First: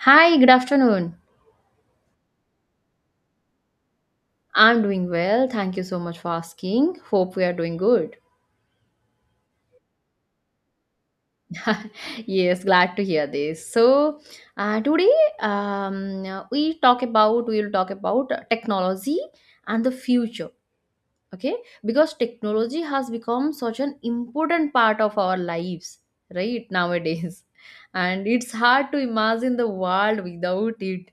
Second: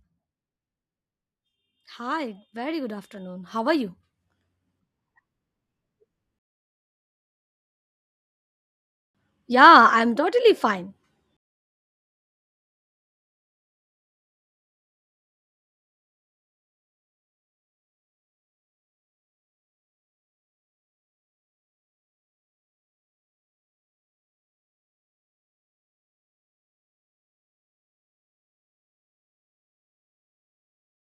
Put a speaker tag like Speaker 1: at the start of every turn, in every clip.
Speaker 1: Hi, good afternoon.
Speaker 2: Hi, very good afternoon. How are you?
Speaker 1: I'm doing well. Thank you so much for asking. Hope we are doing good.
Speaker 2: Yeah, I'm totally fine.
Speaker 1: Yes, glad to hear this. So today we will talk about technology and the future. Okay, because technology has become such an important part of our lives right nowadays, and it's hard to imagine the world without it.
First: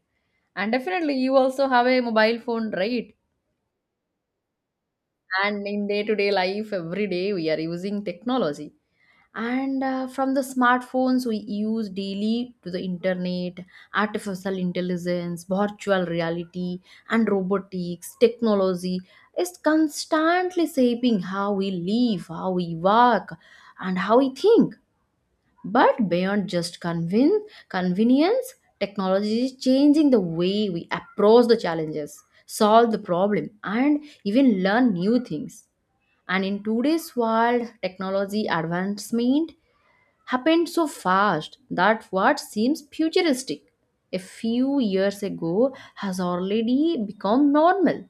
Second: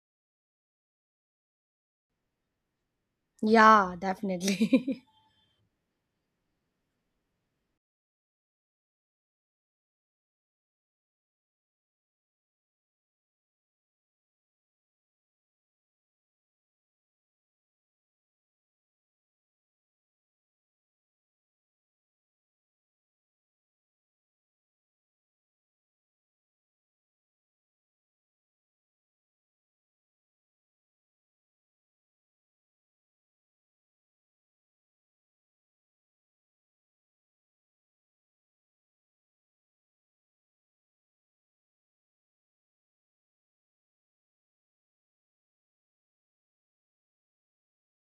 Speaker 1: And definitely, you also have a mobile phone, right?
Speaker 2: Yeah, definitely.
Speaker 1: And in day to day life every day we are using technology and from the smartphones we use daily to the internet, artificial intelligence, virtual reality and robotics, technology is constantly shaping how we live, how we work and how we think. But beyond just convenience, technology is changing the way we approach the challenges, solve the problem and even learn new things. And in today's world, technology advancement happened so fast that what seems futuristic a few years ago has already become normal.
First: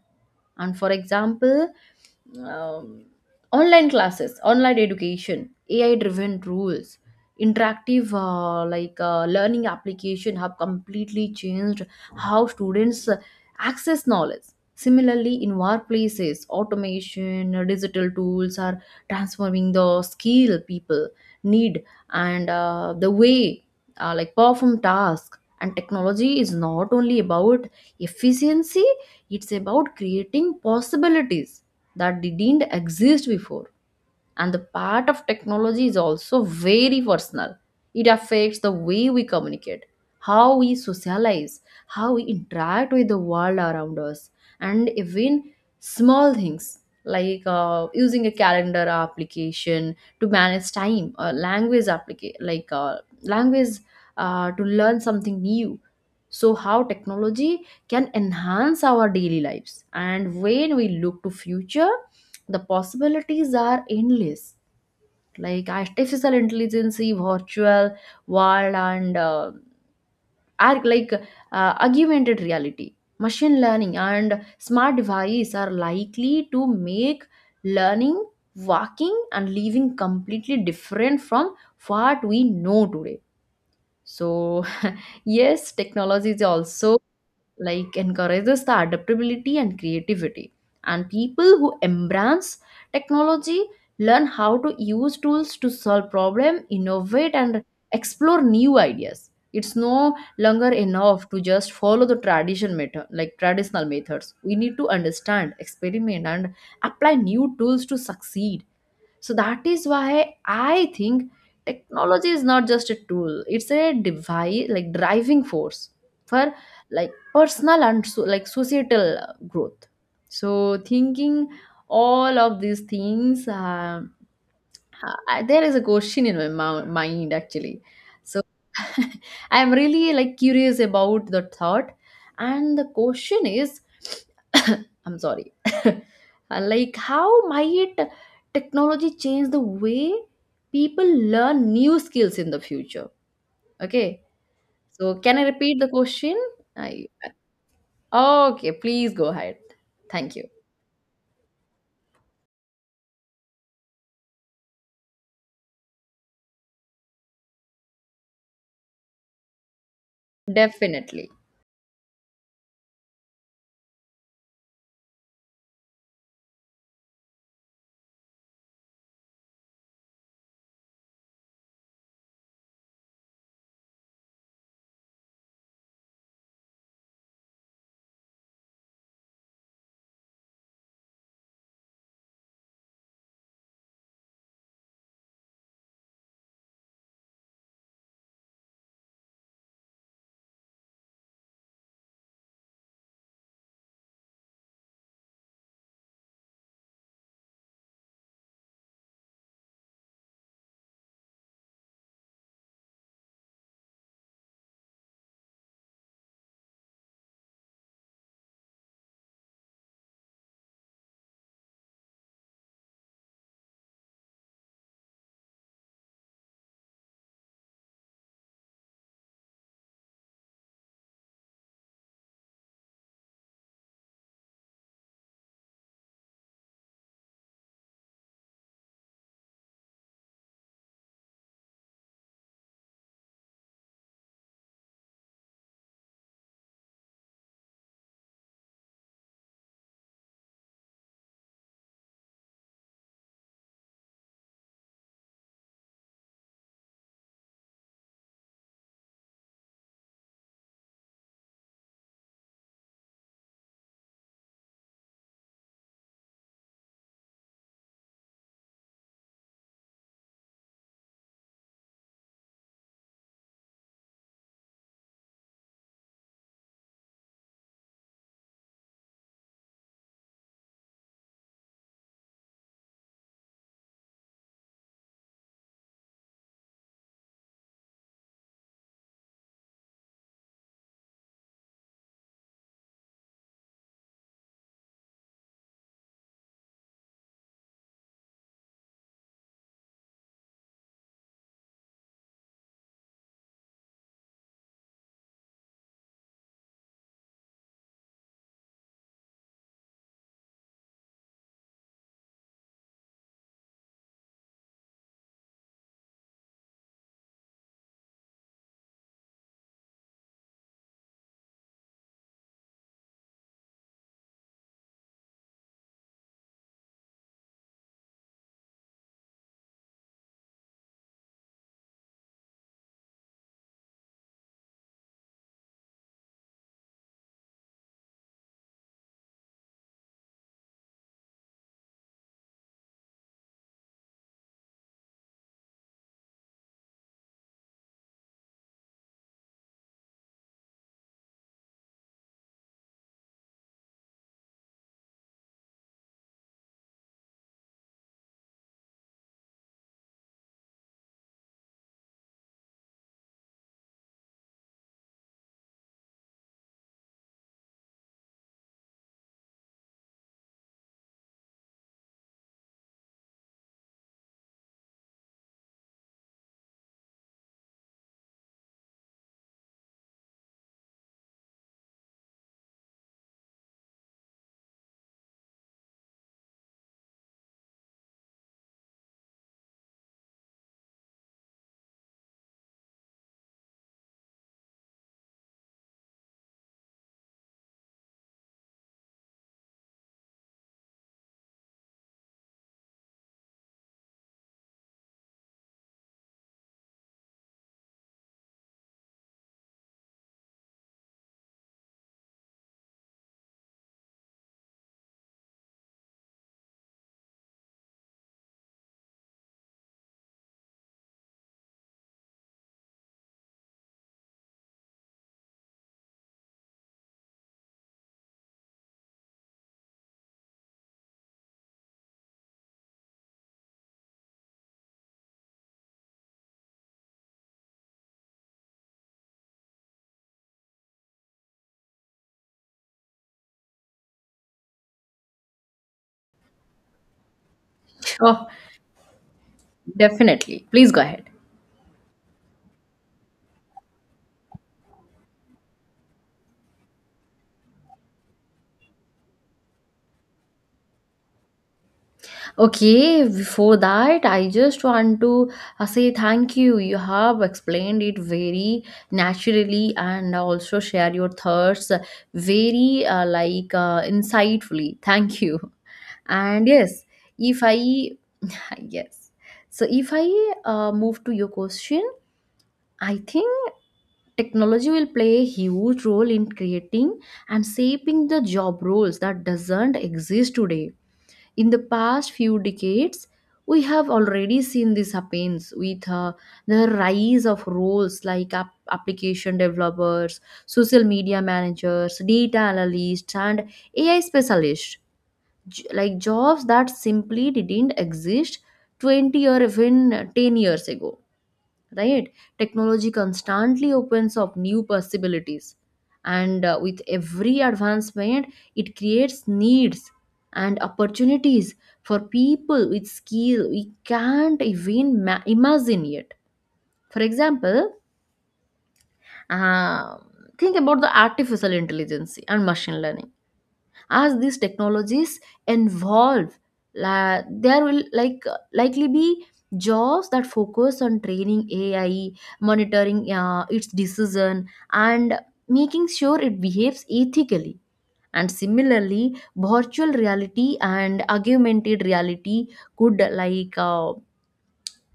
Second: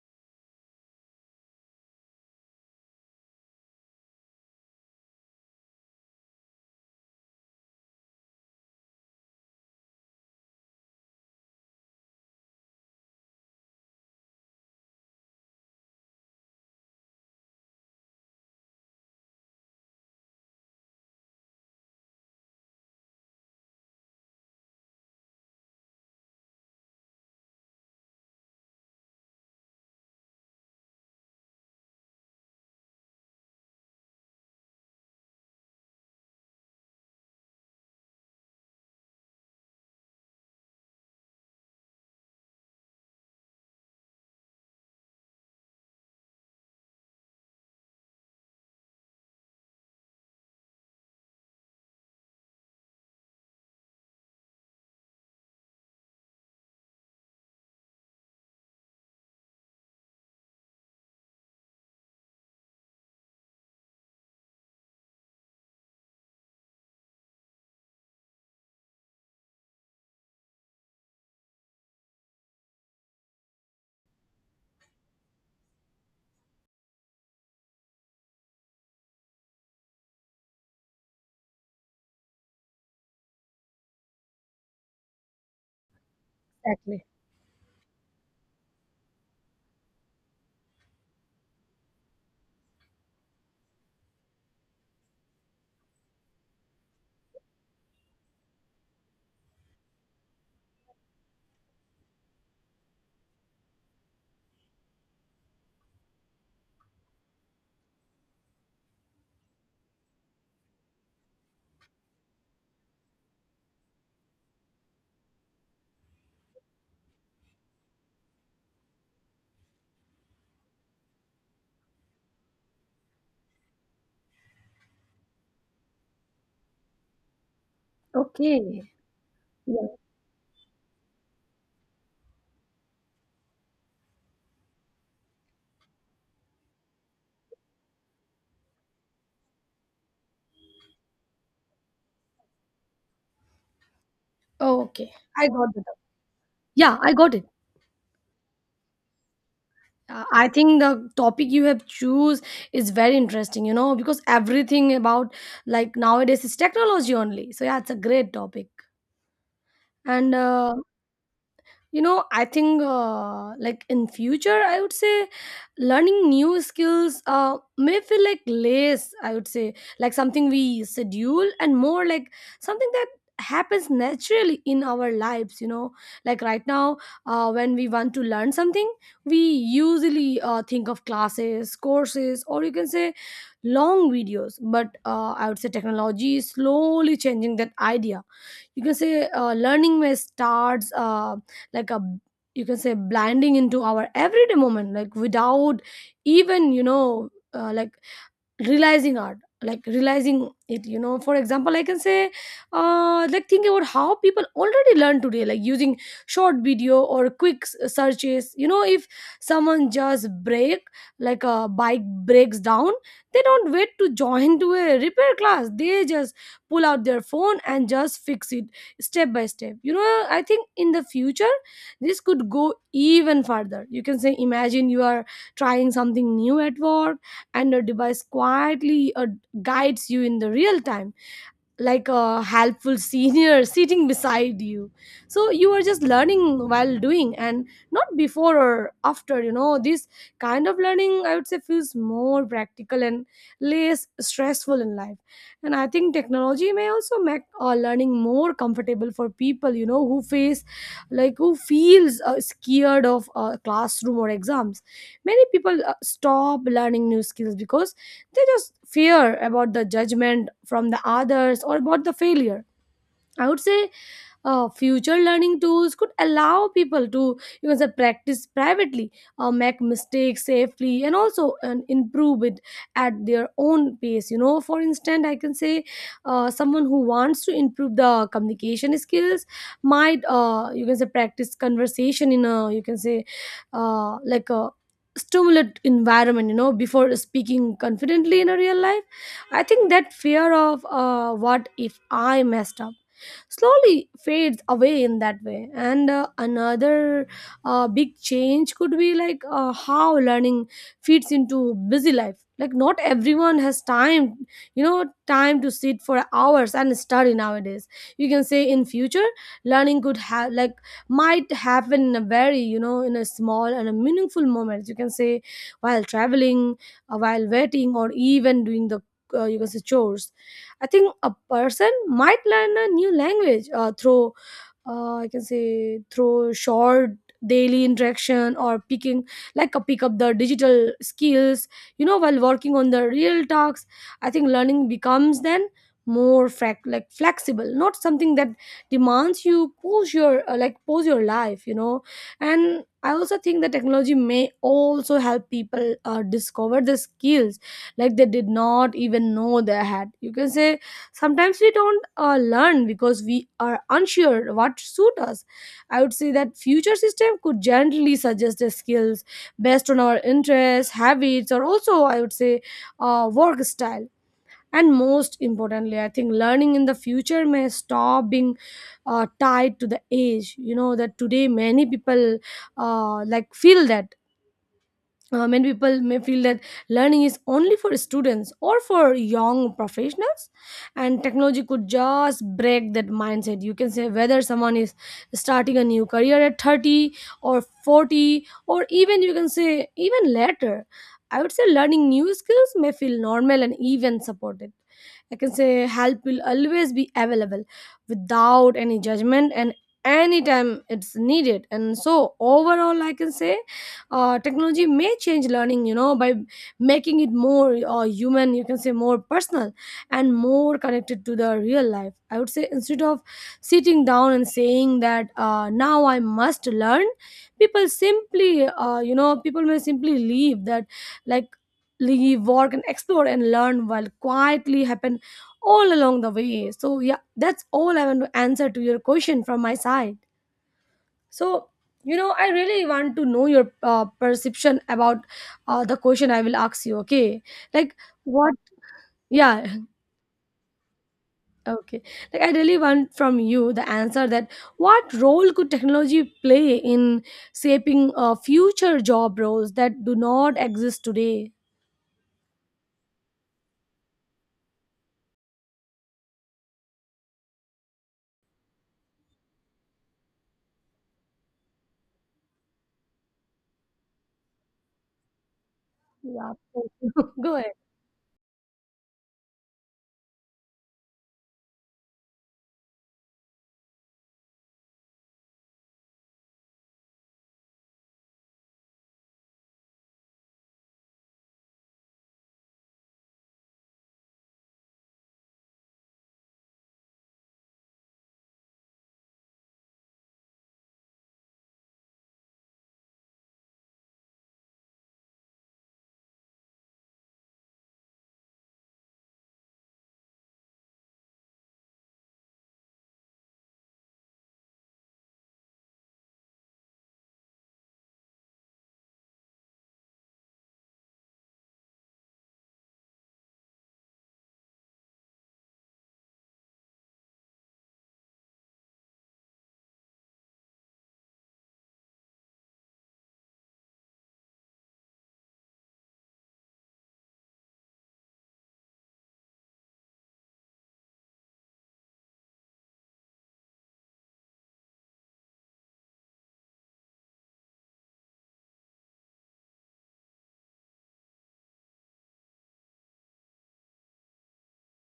Speaker 1: And for example, um, online classes, online education, AI driven rules, interactive learning application have completely changed how students access knowledge. Similarly, in workplaces, automation, digital tools are transforming the skill people need and the way perform tasks. And technology is not only about efficiency, it's about creating possibilities that didn't exist before. And the part of technology is also very personal. It affects the way we communicate, how we socialize, how we interact with the world around us, and even small things like using a calendar application to manage time, a language applica- like language to learn something new. So how technology can enhance our daily lives, and when we look to future the possibilities are endless, like artificial intelligence, virtual world and are like augmented reality, machine learning and smart device are likely to make learning, walking and living completely different from what we know today. So yes, technology is also
Speaker 2: Exactly.
Speaker 1: like encourages the adaptability and creativity, and people who embrace technology learn how to use tools to solve problem, innovate and explore new ideas. It's no longer enough to just follow the tradition method like traditional methods We need to understand, experiment and apply new tools to succeed. So that is why I think technology is not just a tool; it's a device, like driving force for like personal and societal growth. So thinking all of these things, there is a question in my mind actually. So,
Speaker 2: Okay.
Speaker 1: I'm
Speaker 2: Yeah.
Speaker 1: really like curious about the thought. And the question is, I'm sorry, like how might technology change the way people learn new skills in the future? Okay,
Speaker 2: Okay.
Speaker 1: so can I
Speaker 2: I got
Speaker 1: repeat
Speaker 2: the
Speaker 1: the
Speaker 2: top-
Speaker 1: question?
Speaker 2: Yeah,
Speaker 1: I,
Speaker 2: I got it.
Speaker 1: okay, please go ahead. Thank you.
Speaker 2: I think the topic you have choose is very interesting, you know, because everything about like nowadays is technology only. So yeah, it's a great topic. And
Speaker 1: Definitely.
Speaker 2: you know, I think like in future I would say learning new skills may feel like less, I would say, like something we schedule, and more like something that happens naturally in our lives, you know, like right now. When we want to learn something, we usually think of classes, courses, or you can say long videos, but I would say technology is slowly changing that idea. You can say learning may starts, like a, you can say, blending into our everyday moment, like without even, you know, like realizing art like realizing it, you know. For example, I can say think about how people already learn today, like using short video or searches. You know, if someone just break like a bike breaks down, they don't wait to join to a repair class, they just pull out their phone and just fix it step by step. You know, I think in the future this could go even further. You can say imagine you are trying something new at work and your device quietly guides you in the real time, like a helpful senior sitting beside you. So you are just learning while doing and not before or after, you know. This kind of learning, I would say, feels more practical and less stressful in life. And I think technology may also make learning more comfortable for people, you know, who face like who feels scared of classroom or exams. Many people stop learning new skills because they just fear about the judgment from the others or about the failure. I would say future learning tools could allow people to, you can say, practice privately, make mistakes safely, and also and improve it at their own pace. You know, for instance, I can say someone who wants to improve the communication skills might, you can say, practice conversation in a, you can say, like a stimulant environment. You know, before speaking confidently in a real life, I think that fear of what if I messed up slowly fades away in that way. And another big change could be like how learning fits into busy life, like not everyone has time, you know, time to sit for hours and study nowadays. You can say in future learning could have like might happen in a very, you know, in a small and a meaningful moment. You can say while traveling, while waiting, or even doing the, you can say, chores. I think a person might learn a new language through, I can say, through short daily interaction, or picking like a pick up the digital skills, you know, while working on the real tasks. I think learning becomes then more like flexible, not something that demands you pose your, like pose your life, you know. And I also think that technology may also help people discover the skills like they did not even know they had. You can say sometimes we don't learn because we are unsure what suit us. I would say that future system could gently suggest the skills based on our interests, habits, or also, I would say, work style. And most importantly, I think learning in the future may stop being tied to the age, you know, that today many people like feel that, many people may feel that learning is only for students or for young professionals, and technology could just break that mindset. You can say whether someone is starting a new career at 30 or 40, or even, you can say, even later, I would say learning new skills may feel normal and even supported. I can say help will always be available without any judgment and anytime it's needed. And so overall, I can say technology may change learning, you know, by making it more human, you can say more personal and more connected to the real life. I would say instead of sitting down and saying that now I must learn, you know, people may simply leave that like leave work and explore and learn while quietly happen all along the way. So, yeah, that's all I want to answer to your question from my side. So, you know, I really want to know your perception about the question I will ask you, okay? Like,
Speaker 1: Oh,
Speaker 2: what, yeah,
Speaker 1: definitely. Please go ahead.
Speaker 2: okay. Like, I really want from you the answer that what role could technology play in shaping future job roles that do not exist today?
Speaker 1: Okay, before that, I just want to say thank you. You have explained it very naturally and also share your thoughts very insightfully. Thank you.
Speaker 2: Yeah,
Speaker 1: And
Speaker 2: thank
Speaker 1: yes,
Speaker 2: you. Go
Speaker 1: if
Speaker 2: ahead.
Speaker 1: I yes, so if I move to your question, I think technology will play a huge role in creating and shaping the job roles that doesn't exist today. In the past few decades we have already seen this happens with the rise of roles like application developers, social media managers, data analysts and ai specialists. Jobs that simply didn't exist 20 or even 10 years ago, right? Technology constantly opens up new possibilities, and with every advancement it creates needs and opportunities for people with skill we can't even imagine yet. For example, uh, think about the artificial intelligence and machine learning. As these technologies evolve, there will likely be jobs that focus on training ai, monitoring its decision and making sure it behaves ethically. And similarly, virtual reality and augmented reality could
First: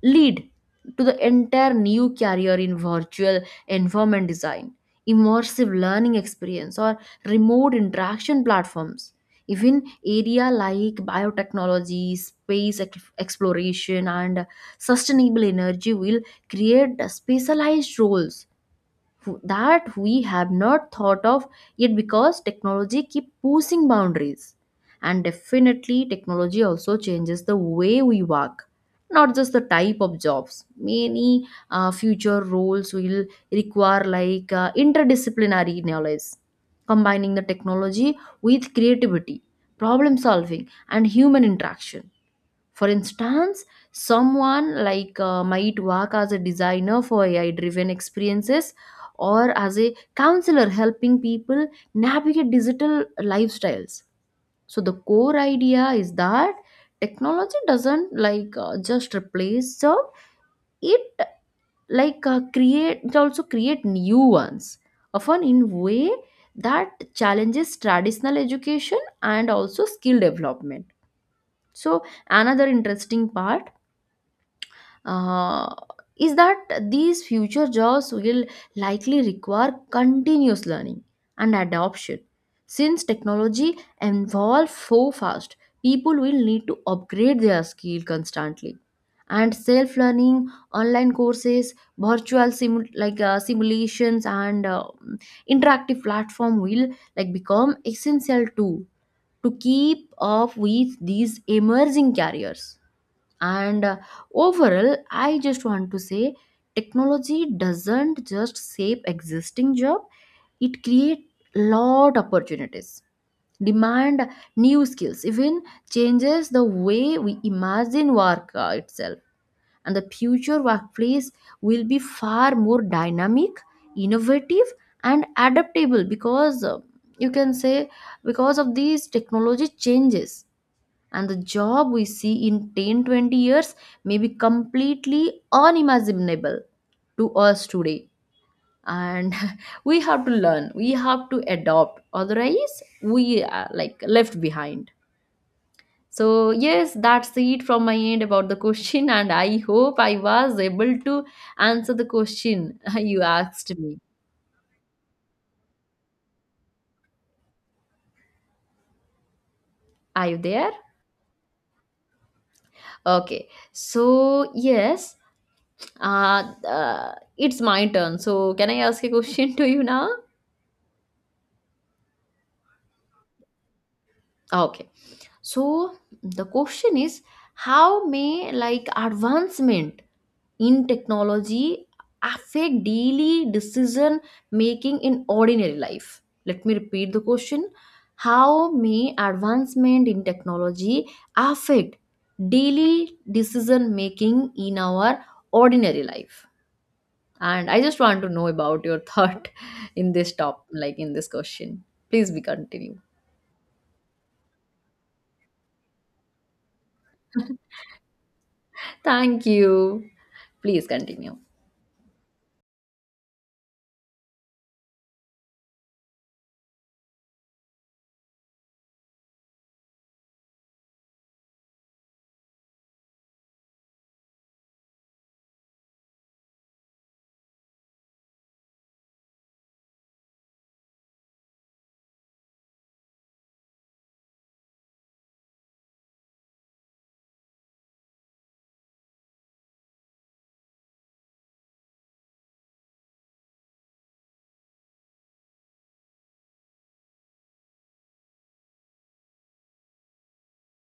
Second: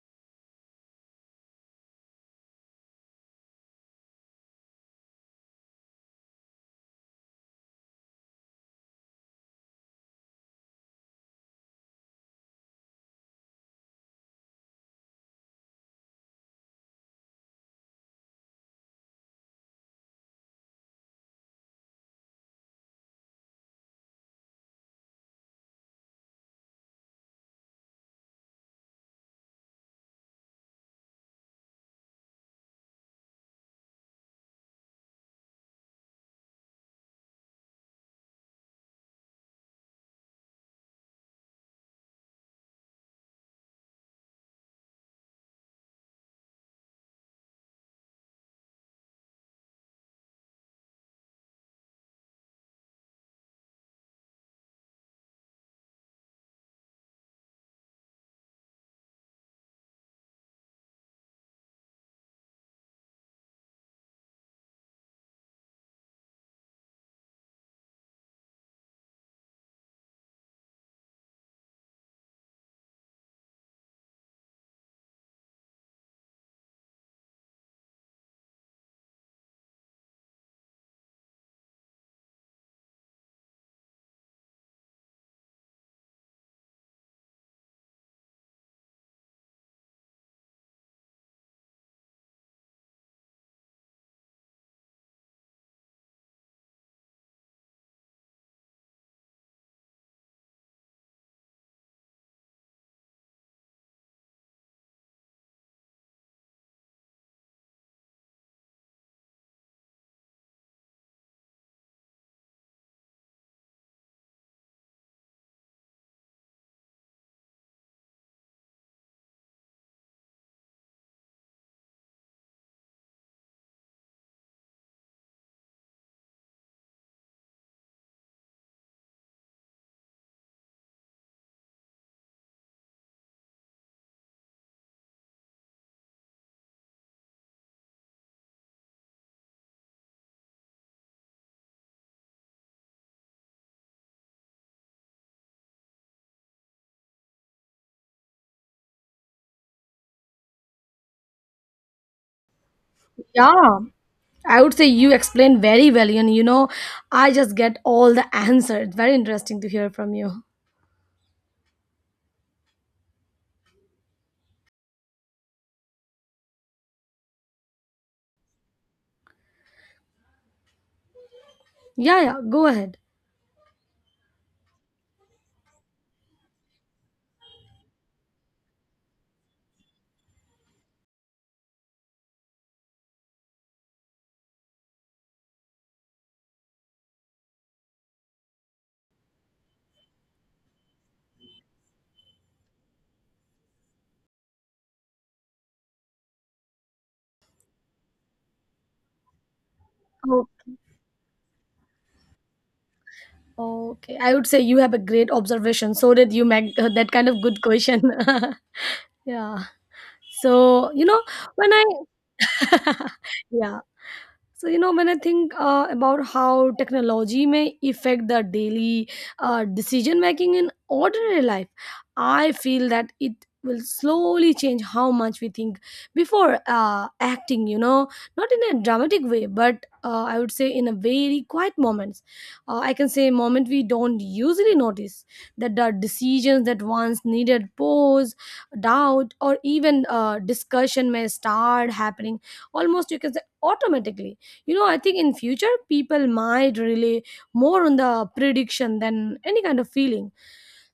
Speaker 1: lead to the entire new career in virtual environment design, immersive learning experience, or remote interaction platforms. Even area like biotechnology, space exploration, and sustainable energy will create specialized roles that we have not thought of yet, because technology keep pushing boundaries. And definitely technology also changes the way we work, not just the type of jobs. Many future roles will require interdisciplinary knowledge, combining the technology with creativity, problem solving and human interaction. For instance, someone might work as a designer for AI driven experiences or as a counselor helping people navigate digital lifestyles. So the core idea is that technology doesn't just replace job, it like create it also create new ones, often in way that challenges traditional education and also skill development. So another interesting part uh, is that these future jobs will likely require continuous learning and adoption. Since technology evolves so fast, people will need to upgrade their skill constantly. And self-learning, online courses, virtual simulations, and interactive platform will like become essential too to keep up with these emerging careers. And Overall, I just want to say technology doesn't just save existing job, it create lot opportunities, demand new skills, even changes the way we imagine work itself. And the future workplace will be far more dynamic, innovative, and adaptable because you can say because of these technology changes, and the job we see in 10, 20 years may be completely unimaginable to us today. And we have to learn, we have to adopt, otherwise we are like left behind. So yes, that's it from my end about the question. And I hope I was able to answer the question you asked
Speaker 2: Yeah,
Speaker 1: me.
Speaker 2: I would say you explained very well, and you know, I just get all the answers. It's very interesting to hear from
Speaker 1: Are you
Speaker 2: you.
Speaker 1: there? Okay, so yes, it's my turn, so can I ask a question to you now?
Speaker 2: Yeah, yeah, go ahead.
Speaker 1: Okay. So the question is, how may like advancement in technology affect daily decision making in ordinary life? Let me repeat the question. How may advancement in technology affect daily decision making in our ordinary life? And I just want to know about your thought in this question. Please be continue.
Speaker 2: Oh, okay. I would say you have a great observation. So did you make that kind of good question.
Speaker 1: Thank
Speaker 2: Yeah.
Speaker 1: you. Please
Speaker 2: So, you know,
Speaker 1: continue.
Speaker 2: when I, yeah. So you know when I think about how technology may affect the daily decision making in ordinary life, I feel that it will slowly change how much we think before acting. You know, not in a dramatic way, but I would say in a very quiet moments. I can say moment we don't usually notice that the decisions that once needed pause, doubt, or even discussion may start happening almost, you can say, automatically. You know, I think in future people might rely more on the prediction than any kind of feeling.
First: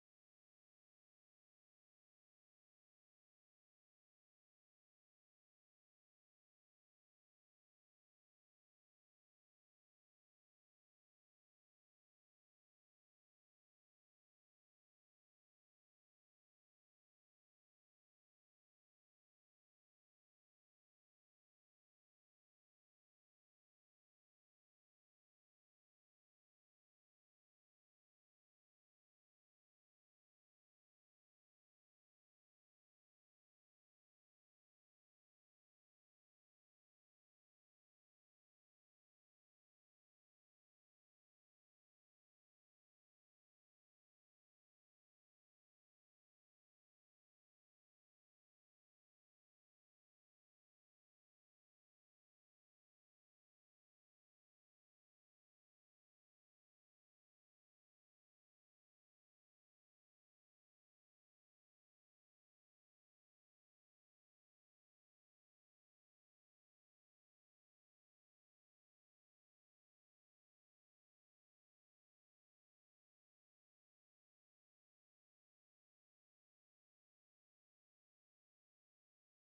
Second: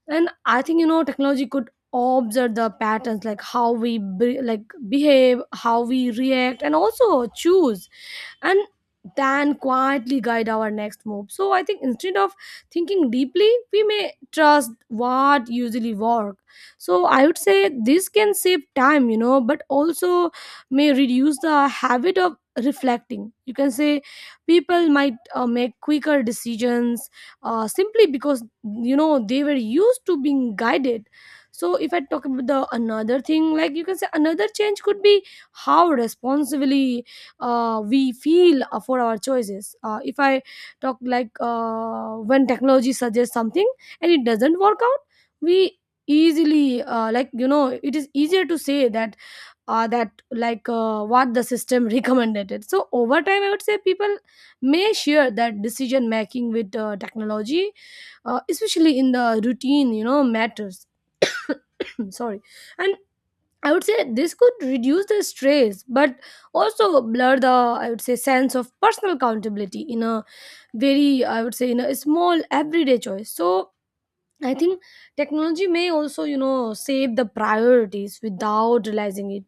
Speaker 2: And I think, you know, technology could observe the patterns, like like behave, how we react, and also choose, and then quietly guide our next move. So I think instead of thinking deeply, we may trust what usually work. So I would say this can save time, you know, but also may reduce the habit of reflecting. You can say people might make quicker decisions simply because, you know, they were used to being guided. So if I talk about the another thing, like you can say another change could be how responsibly we feel for our choices. If I talk like when technology suggests something and it doesn't work out, we easily like you know it is easier to say that what the system recommended it. So over time, I would say people may share that decision making with technology, especially in the routine, you know, matters. Sorry. And I would say this could reduce the stress, but also blur the, I would say, sense of personal accountability in a very, I would say, in a small everyday choice. So I think technology may also, you know, save the priorities without realizing it.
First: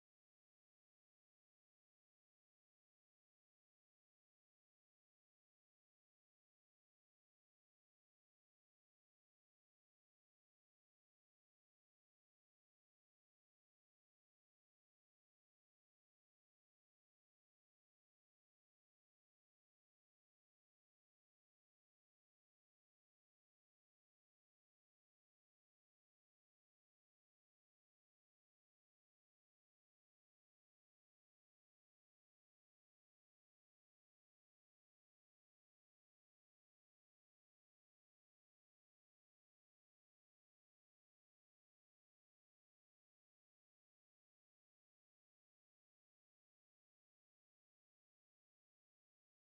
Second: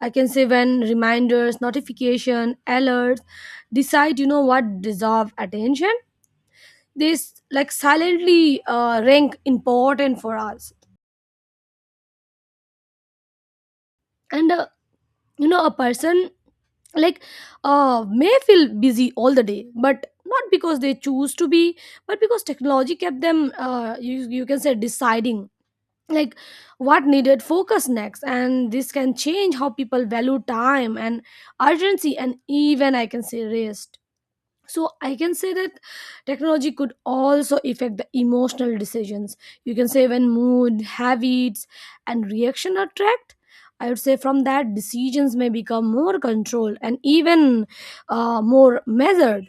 Speaker 2: I can say when reminders, notification, alerts decide, you know, what deserve attention, they like silently rank important for us. And you know, a person like may feel busy all the day, but not because they choose to be, but because technology kept them you can say deciding like what needed focus next. And this can change how people value time and urgency and even, I can say, rest. So I can say that technology could also affect the emotional decisions. You can say when mood, habits, and reaction are tracked, I would say from that decisions may become more controlled and even more measured.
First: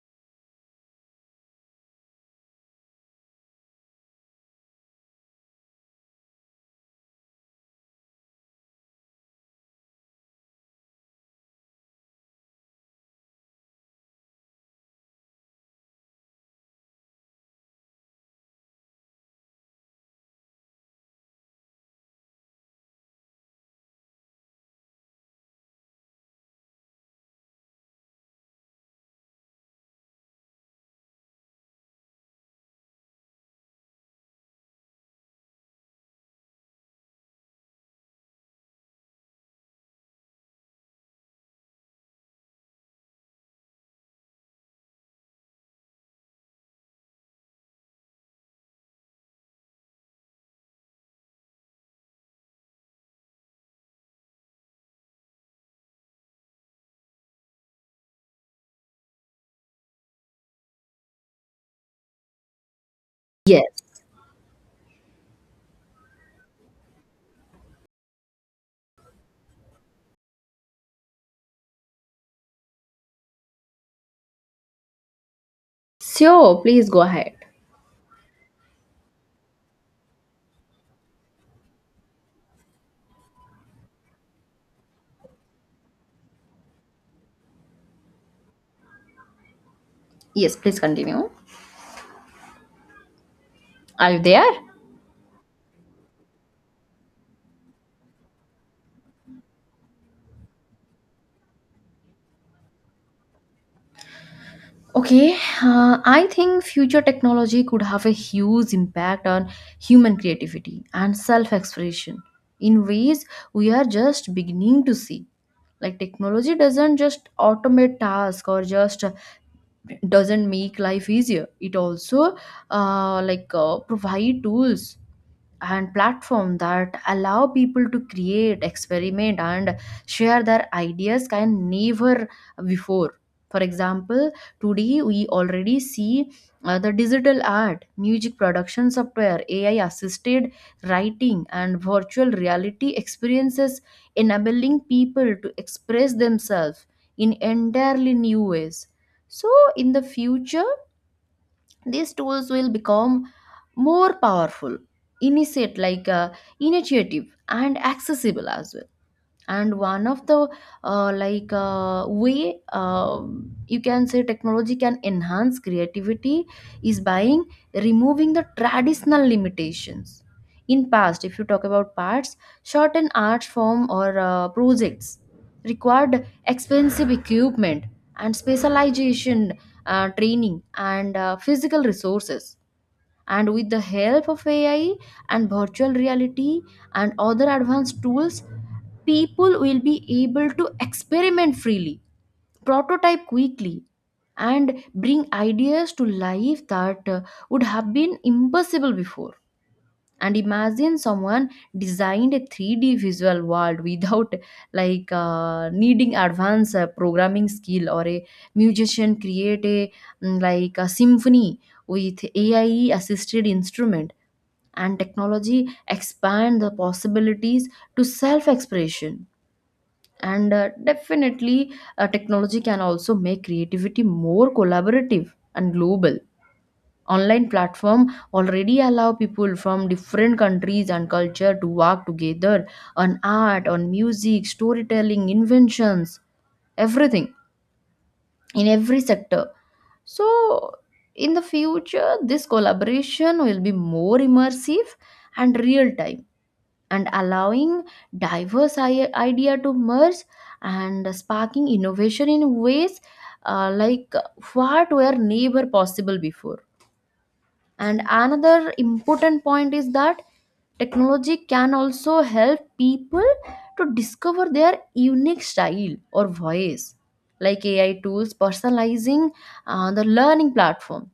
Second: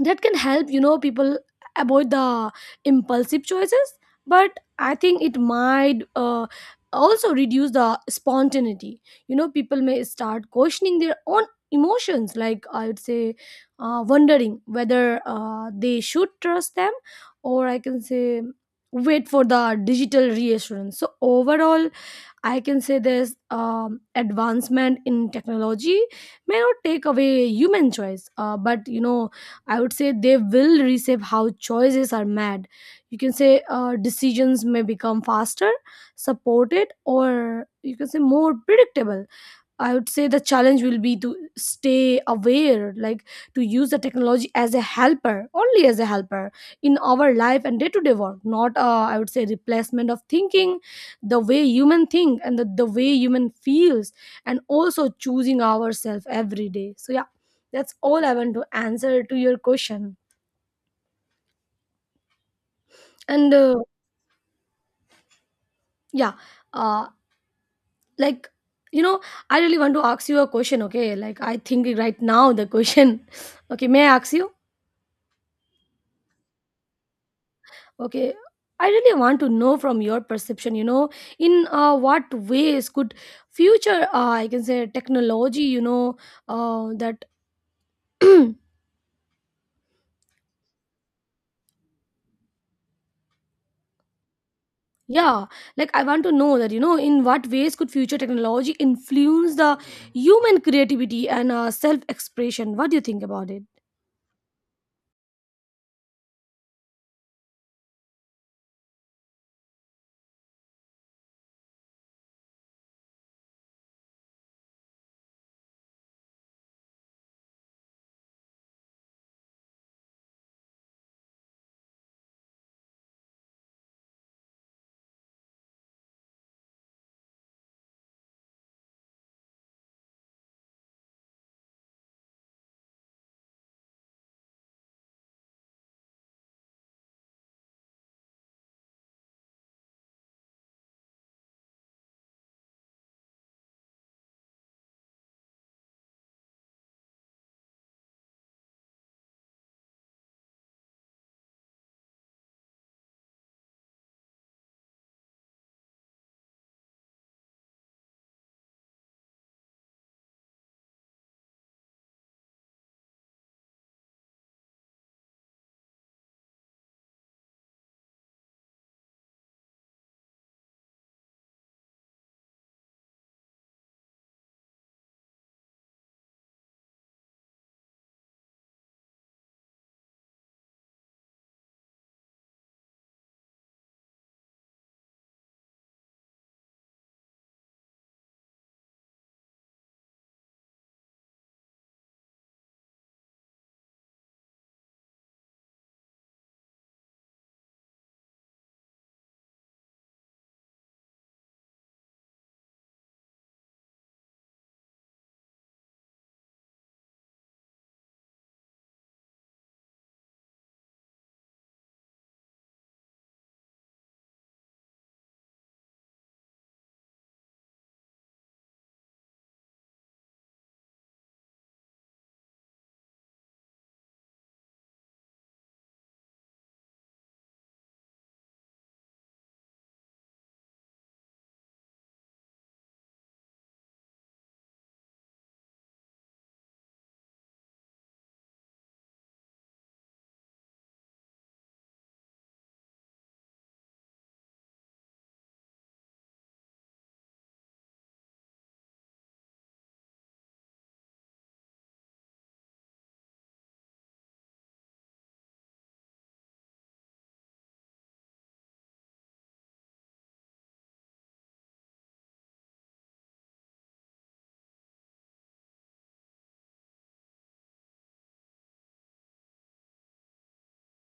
Speaker 2: That can help, you know, people avoid the impulsive choices, but I think it might also reduce the spontaneity. You know, people may start questioning their own emotions, like I would say wondering whether they should trust them, or I can say wait for the digital reassurance. So overall, I can say this advancement in technology may not take away human choice, but you know, I would say they will reshape how choices are made. You can say decisions may become faster, supported, or, you can say, more predictable. I would say the challenge will be to stay aware, like to use the technology as a helper, only as a helper in our life and day to day work, not, I would say, replacement of thinking, the way human think, and the way human feels, and also choosing ourselves every day. So, yeah, that's all I want to answer to your question. And
Speaker 1: Yes.
Speaker 2: yeah, uh, like, you know, I really want to ask you a question, okay? I think right now the question, okay, may I ask you?
Speaker 1: Sure, please go ahead.
Speaker 2: Okay, I really want to know from your perception, in what ways could future, I can say, technology, uh, that,
Speaker 1: Yes, please continue. Are you there?
Speaker 2: yeah, I want to know that, in what ways could future technology influence the human creativity and self expression? What do you think about it?
Speaker 1: Okay, I think future technology could have a huge impact on human creativity and self expression in ways we are just beginning to see. Like, technology doesn't just automate tasks or just doesn't make life easier, it also provide tools and platform that allow people to create, experiment and share their ideas can never before. For example, today we already see the digital art, music production software, ai assisted writing and virtual reality experiences enabling people to express themselves in entirely new ways. So in the future these tools will become more powerful, initiate like initiative and accessible as well. And one of the way you can say technology can enhance creativity is by removing the traditional limitations. In past, if you talk about parts short and art form or projects required expensive equipment and specialization, training and physical resources. And with the help of ai and virtual reality and other advanced tools, people will be able to experiment freely, prototype quickly, and bring ideas to life that would have been impossible before. And imagine someone designed a 3D visual world without needing advanced programming skill, or a musician create a a symphony with AI assisted instrument. And technology expand the possibilities to self expression. And definitely, technology can also make creativity more collaborative and global. Online platform already allow people from different countries and culture to work together on art, on music, storytelling, inventions, everything, in every sector. So in the future this collaboration will be more immersive and real time, and allowing diverse idea to merge and sparking innovation in ways uh, like what were never possible before. And another important point is that technology can also help people to discover their unique style or voice, like AI tools personalizing the learning platform.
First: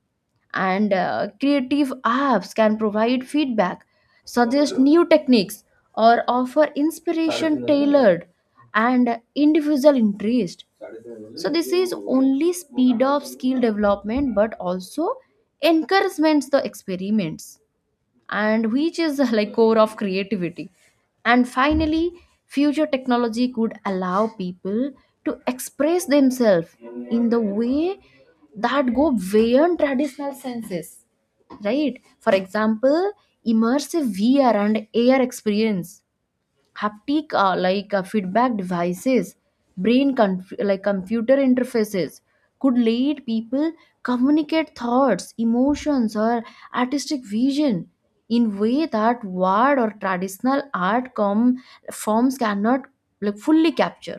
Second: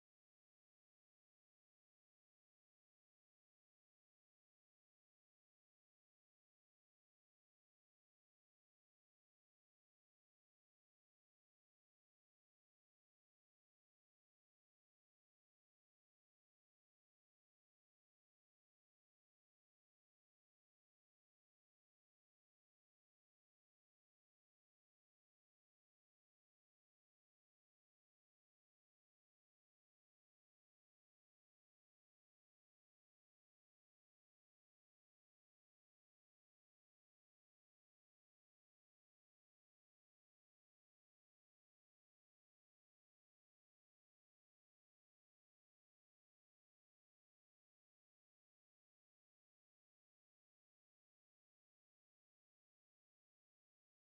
Speaker 1: And Creative apps can provide feedback, suggest new techniques, or offer inspiration tailored and individual interest. So this is only speed of skill development but also encouragements the experiments, and which is like core of creativity. And finally, future technology could allow people to express themselves in the way that go beyond traditional senses, right? For example, immersive vr and ar experience, haptic feedback devices, brain computer interfaces could lead people communicate thoughts, emotions or artistic vision in way that word or traditional forms cannot like fully capture.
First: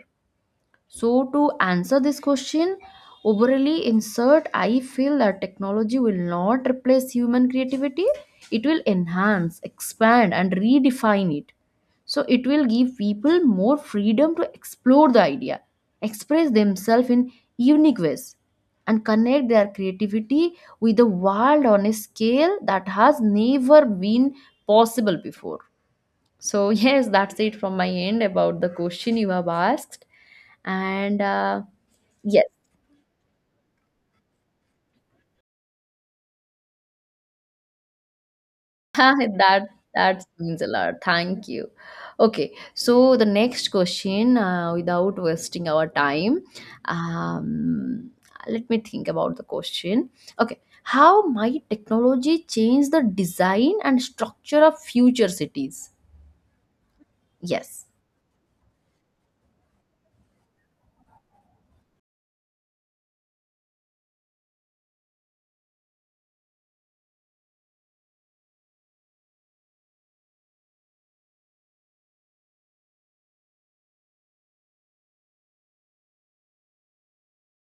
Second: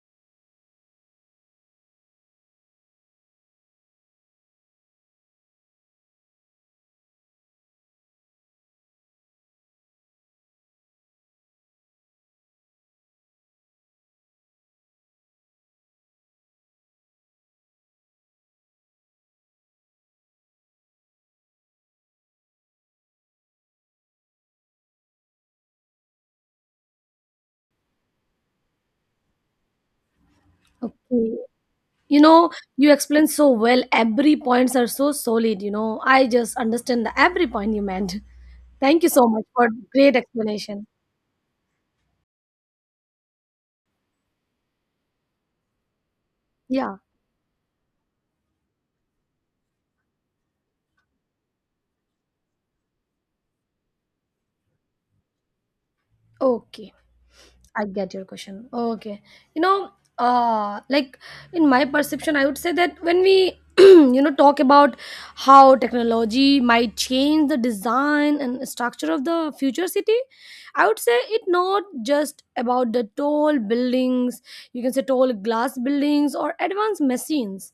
Speaker 1: So, to answer this question, overly insert, I feel that technology will not replace human creativity. It will enhance, expand, and redefine it. So, it will give people more freedom to explore the idea, express themselves in unique ways, and connect their creativity with the world on a scale that has never been possible before. So, yes, that's it from my end about the question you have asked. And
Speaker 2: Okay.
Speaker 1: uh,
Speaker 2: You
Speaker 1: yes,
Speaker 2: know, you explain so well. Every points are so solid. I just understand the every point you meant. Thank you so much
Speaker 1: that
Speaker 2: for great
Speaker 1: that means a
Speaker 2: explanation.
Speaker 1: lot. Thank you. Okay, so the next question, without wasting our time,
Speaker 2: Yeah.
Speaker 1: um, let me think about the question. Okay, how might technology change the design and structure of future cities?
Speaker 2: Okay. I
Speaker 1: Yes.
Speaker 2: get your question. Okay. You know, uh, like in my perception, I would say that when we, talk about how technology might change the design and structure of the future city, I would say it not just about the tall buildings, you can say tall glass buildings or advanced machines.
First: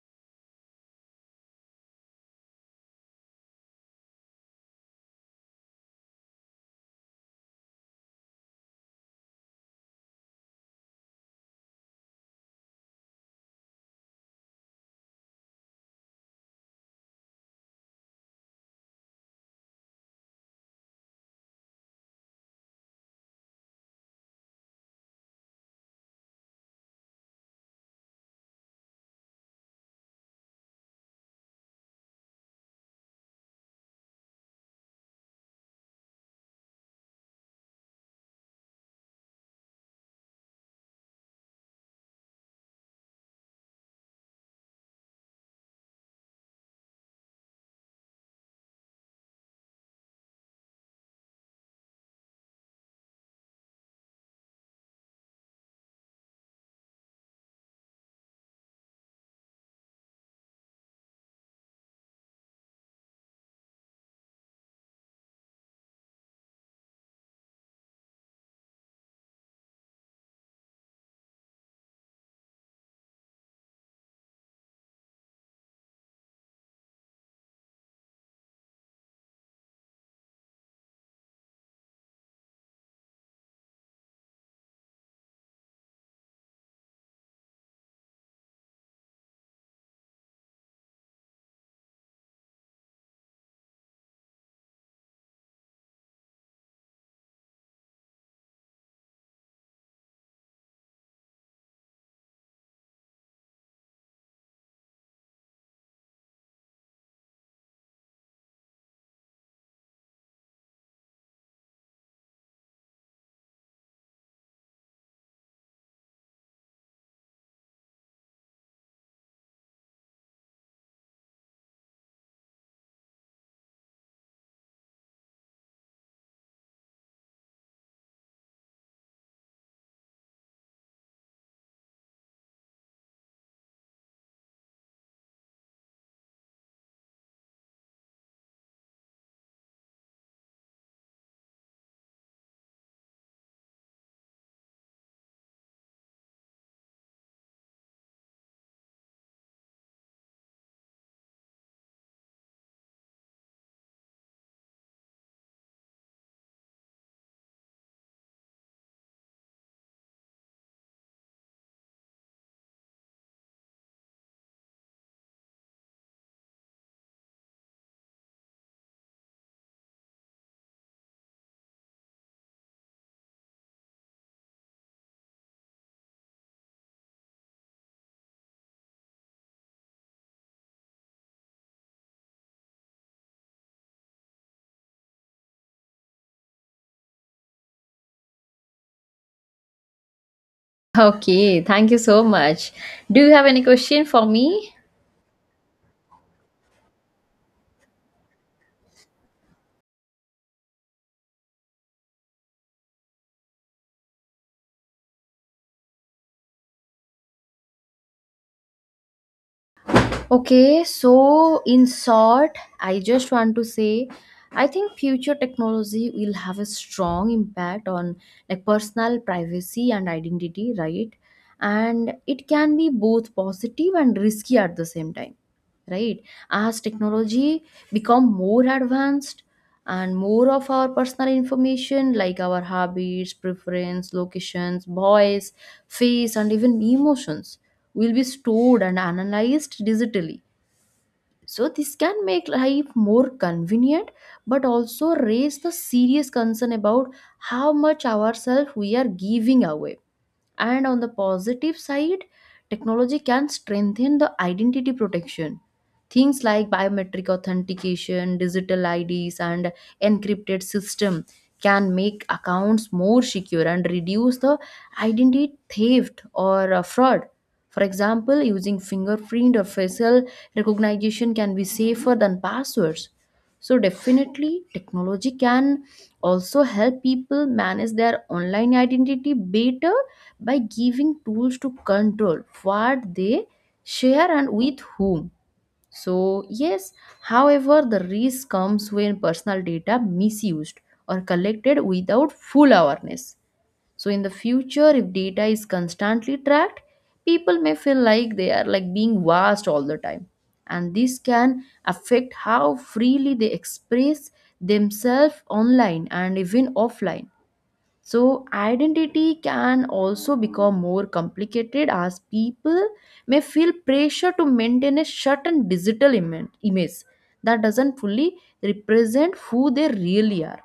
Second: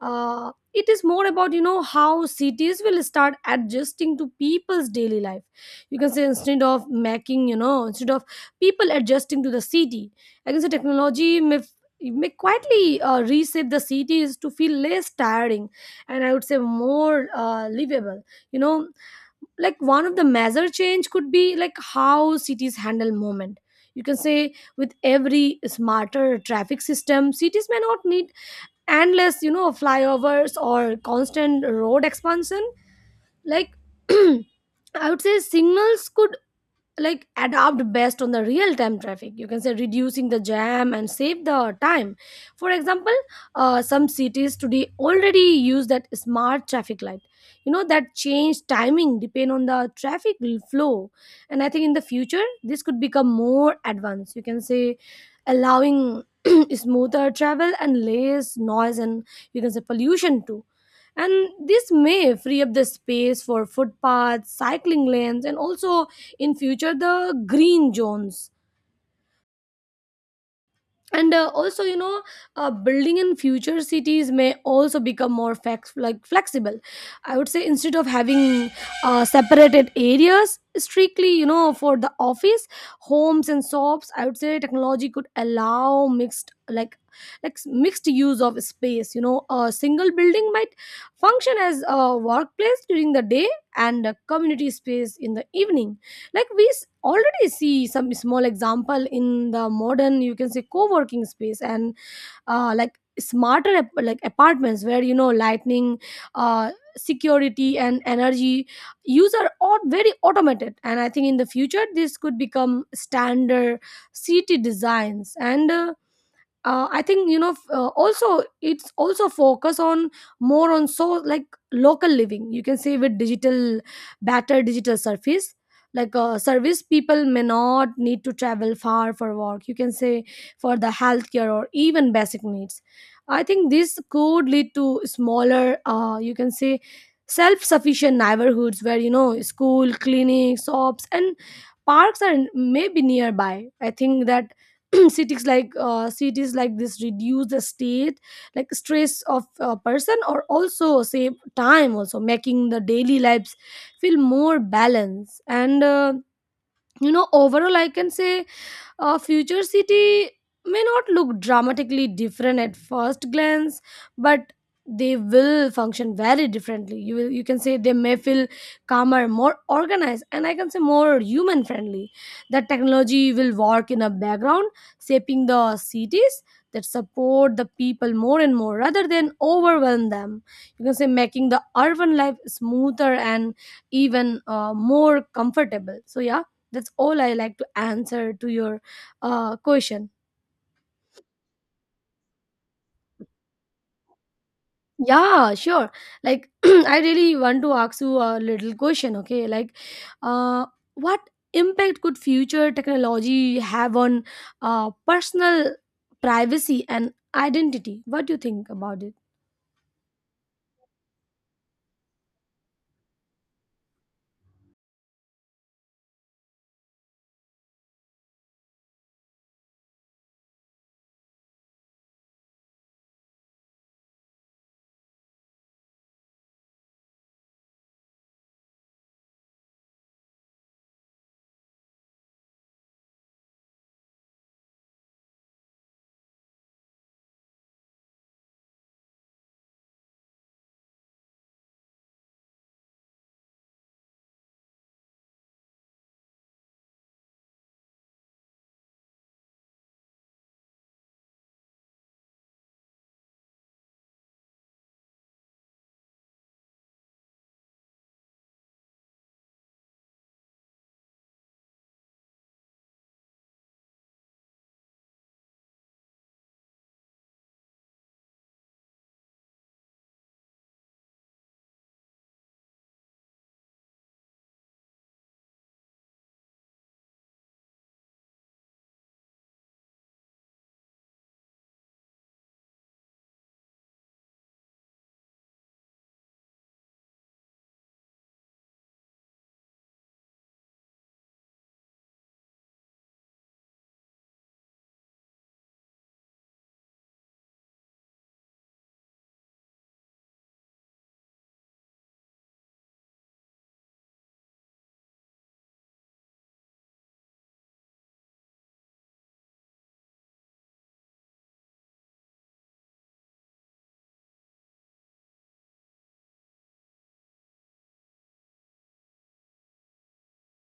Speaker 2: It is more about you know how cities will start adjusting to people's daily life. You can say instead of making you know instead of people adjusting to the city. I can say may quietly reshape the cities to feel less tiring and I would say more livable. You know, like one of the major change could be like how cities handle movement. You can say with every smarter traffic system, cities may not need endless, you know, flyovers or constant road expansion. Like I would say signals could adapt best on the real time traffic, you can say reducing the jam and save the time. For example, some cities today already use that smart traffic light, you know, that change timing depend on the flow. And I think in the future this could become more advanced, you can say allowing smoother travel and less noise and you can say pollution too. And this may free up the space for footpaths, cycling lanes, and also in future the green zones. And also you know, building in future cities may also become more flex- like flexible. I would say instead of having separated areas strictly, you know, for the office, homes and shops, I would say technology could allow mixed like mixed use of space. You know, a single building might function as a workplace during the day and a community space in the evening. Already see some small example in the modern, you can say co-working space and like apartments where you know lightning, security and energy use are all very automated. And I think in the future this could become standard city designs. And I think you know also it's also focus on more on so like local living. You can say with digital better digital surface, service, people may not need to travel far for work, you can say for the healthcare or even basic needs. I think this could lead to smaller you can say self-sufficient neighborhoods where you know school, clinics, shops and parks are maybe nearby. I think that cities like this reduce the state like stress of a person or also save time, also making the daily lives feel more balanced. And you know overall I can say a future city may not look dramatically different at first glance, but they will function very differently. You will, you can say they may feel calmer, more organized, and I can say more human friendly. That technology will work in a background, shaping the cities that support the people more and more rather than overwhelm them. You can say making the urban life smoother and even more comfortable. So yeah, that's all I like to answer to your question.
Speaker 1: Okay, thank you so much. Do you have any question for me?
Speaker 2: Yeah, sure. Like, I really want to ask you a little question, okay? Uh, what impact could future technology have on personal privacy and identity? What do you think about it?
Speaker 1: Okay, so in short, I just want to say I think future technology will have a strong impact on like personal privacy and identity, right? And it can be both positive and risky at the same time, right? As technology become more advanced, and more of our personal information like our habits, preference, locations, voice, face and even emotions will be stored and analyzed digitally. So, this can make life more convenient but also raise the serious concern about how much ourselves we are giving away. And on the positive side, technology can strengthen the identity protection. Things like biometric authentication, digital IDs, and encrypted system can make accounts more secure and reduce the identity theft or fraud. For example, using fingerprint or facial recognition can be safer than passwords. So, definitely, technology can also help people manage their online identity better by giving tools to control what they share and with whom. So, yes, however, the risk comes when personal data misused or collected without full awareness. So, in the future, if data is constantly tracked, people may feel like they are like being watched all the time. And this can affect how freely they express themselves online and even offline. So, identity can also become more complicated as people may feel pressure to maintain a certain digital image that doesn't fully represent who they really are.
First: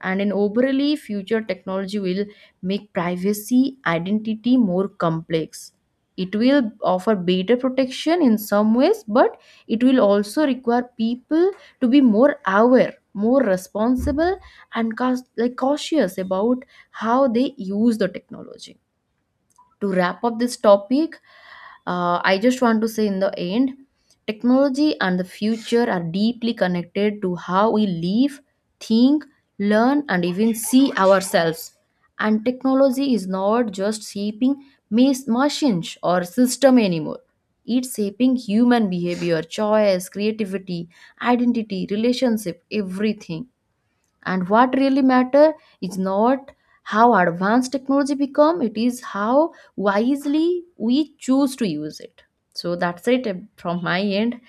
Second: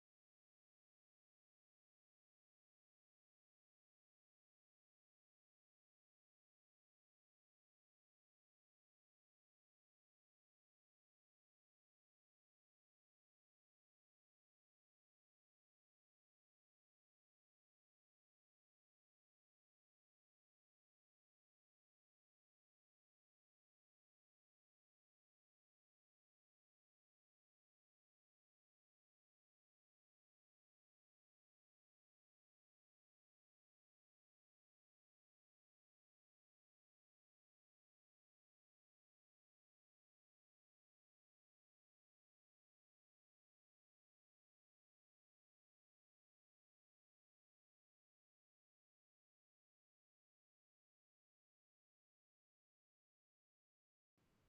Speaker 1: And in overly future, technology will make privacy identity more complex. It will offer better protection in some ways, but it will also require people to be more aware, more responsible and cause, like cautious about how they use the technology. To wrap up this topic, I just want to say in the end, technology and the future are deeply connected to how we live, think, learn, and even see ourselves. And technology is not just shaping machines or system anymore. It's shaping human behavior, choice, creativity, identity, relationship, everything. And what really matter is not how advanced technology become, it is how wisely we choose to use it. So that's it from my end.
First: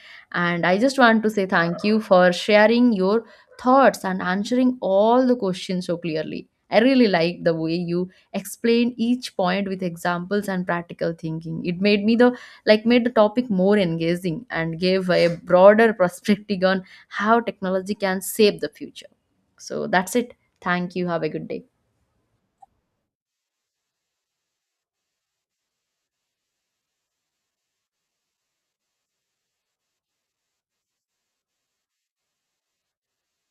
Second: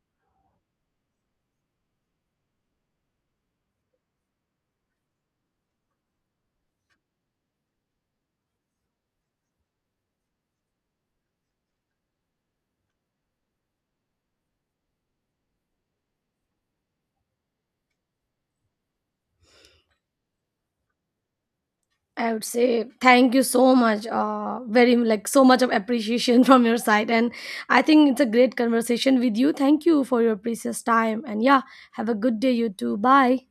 Speaker 1: And I just want to say thank you for sharing your thoughts and answering all the questions so clearly. I really like the way you explain each point with examples and practical thinking. It made me the like made the topic more engaging and gave a broader perspective on how technology can shape the future. So that's it. Thank you. Have a good day.
Speaker 2: I would say thank you so much. Very like so much of appreciation from your side, and I think it's a great conversation with you. Thank you for your precious time, and yeah, have a good day, you too. Bye.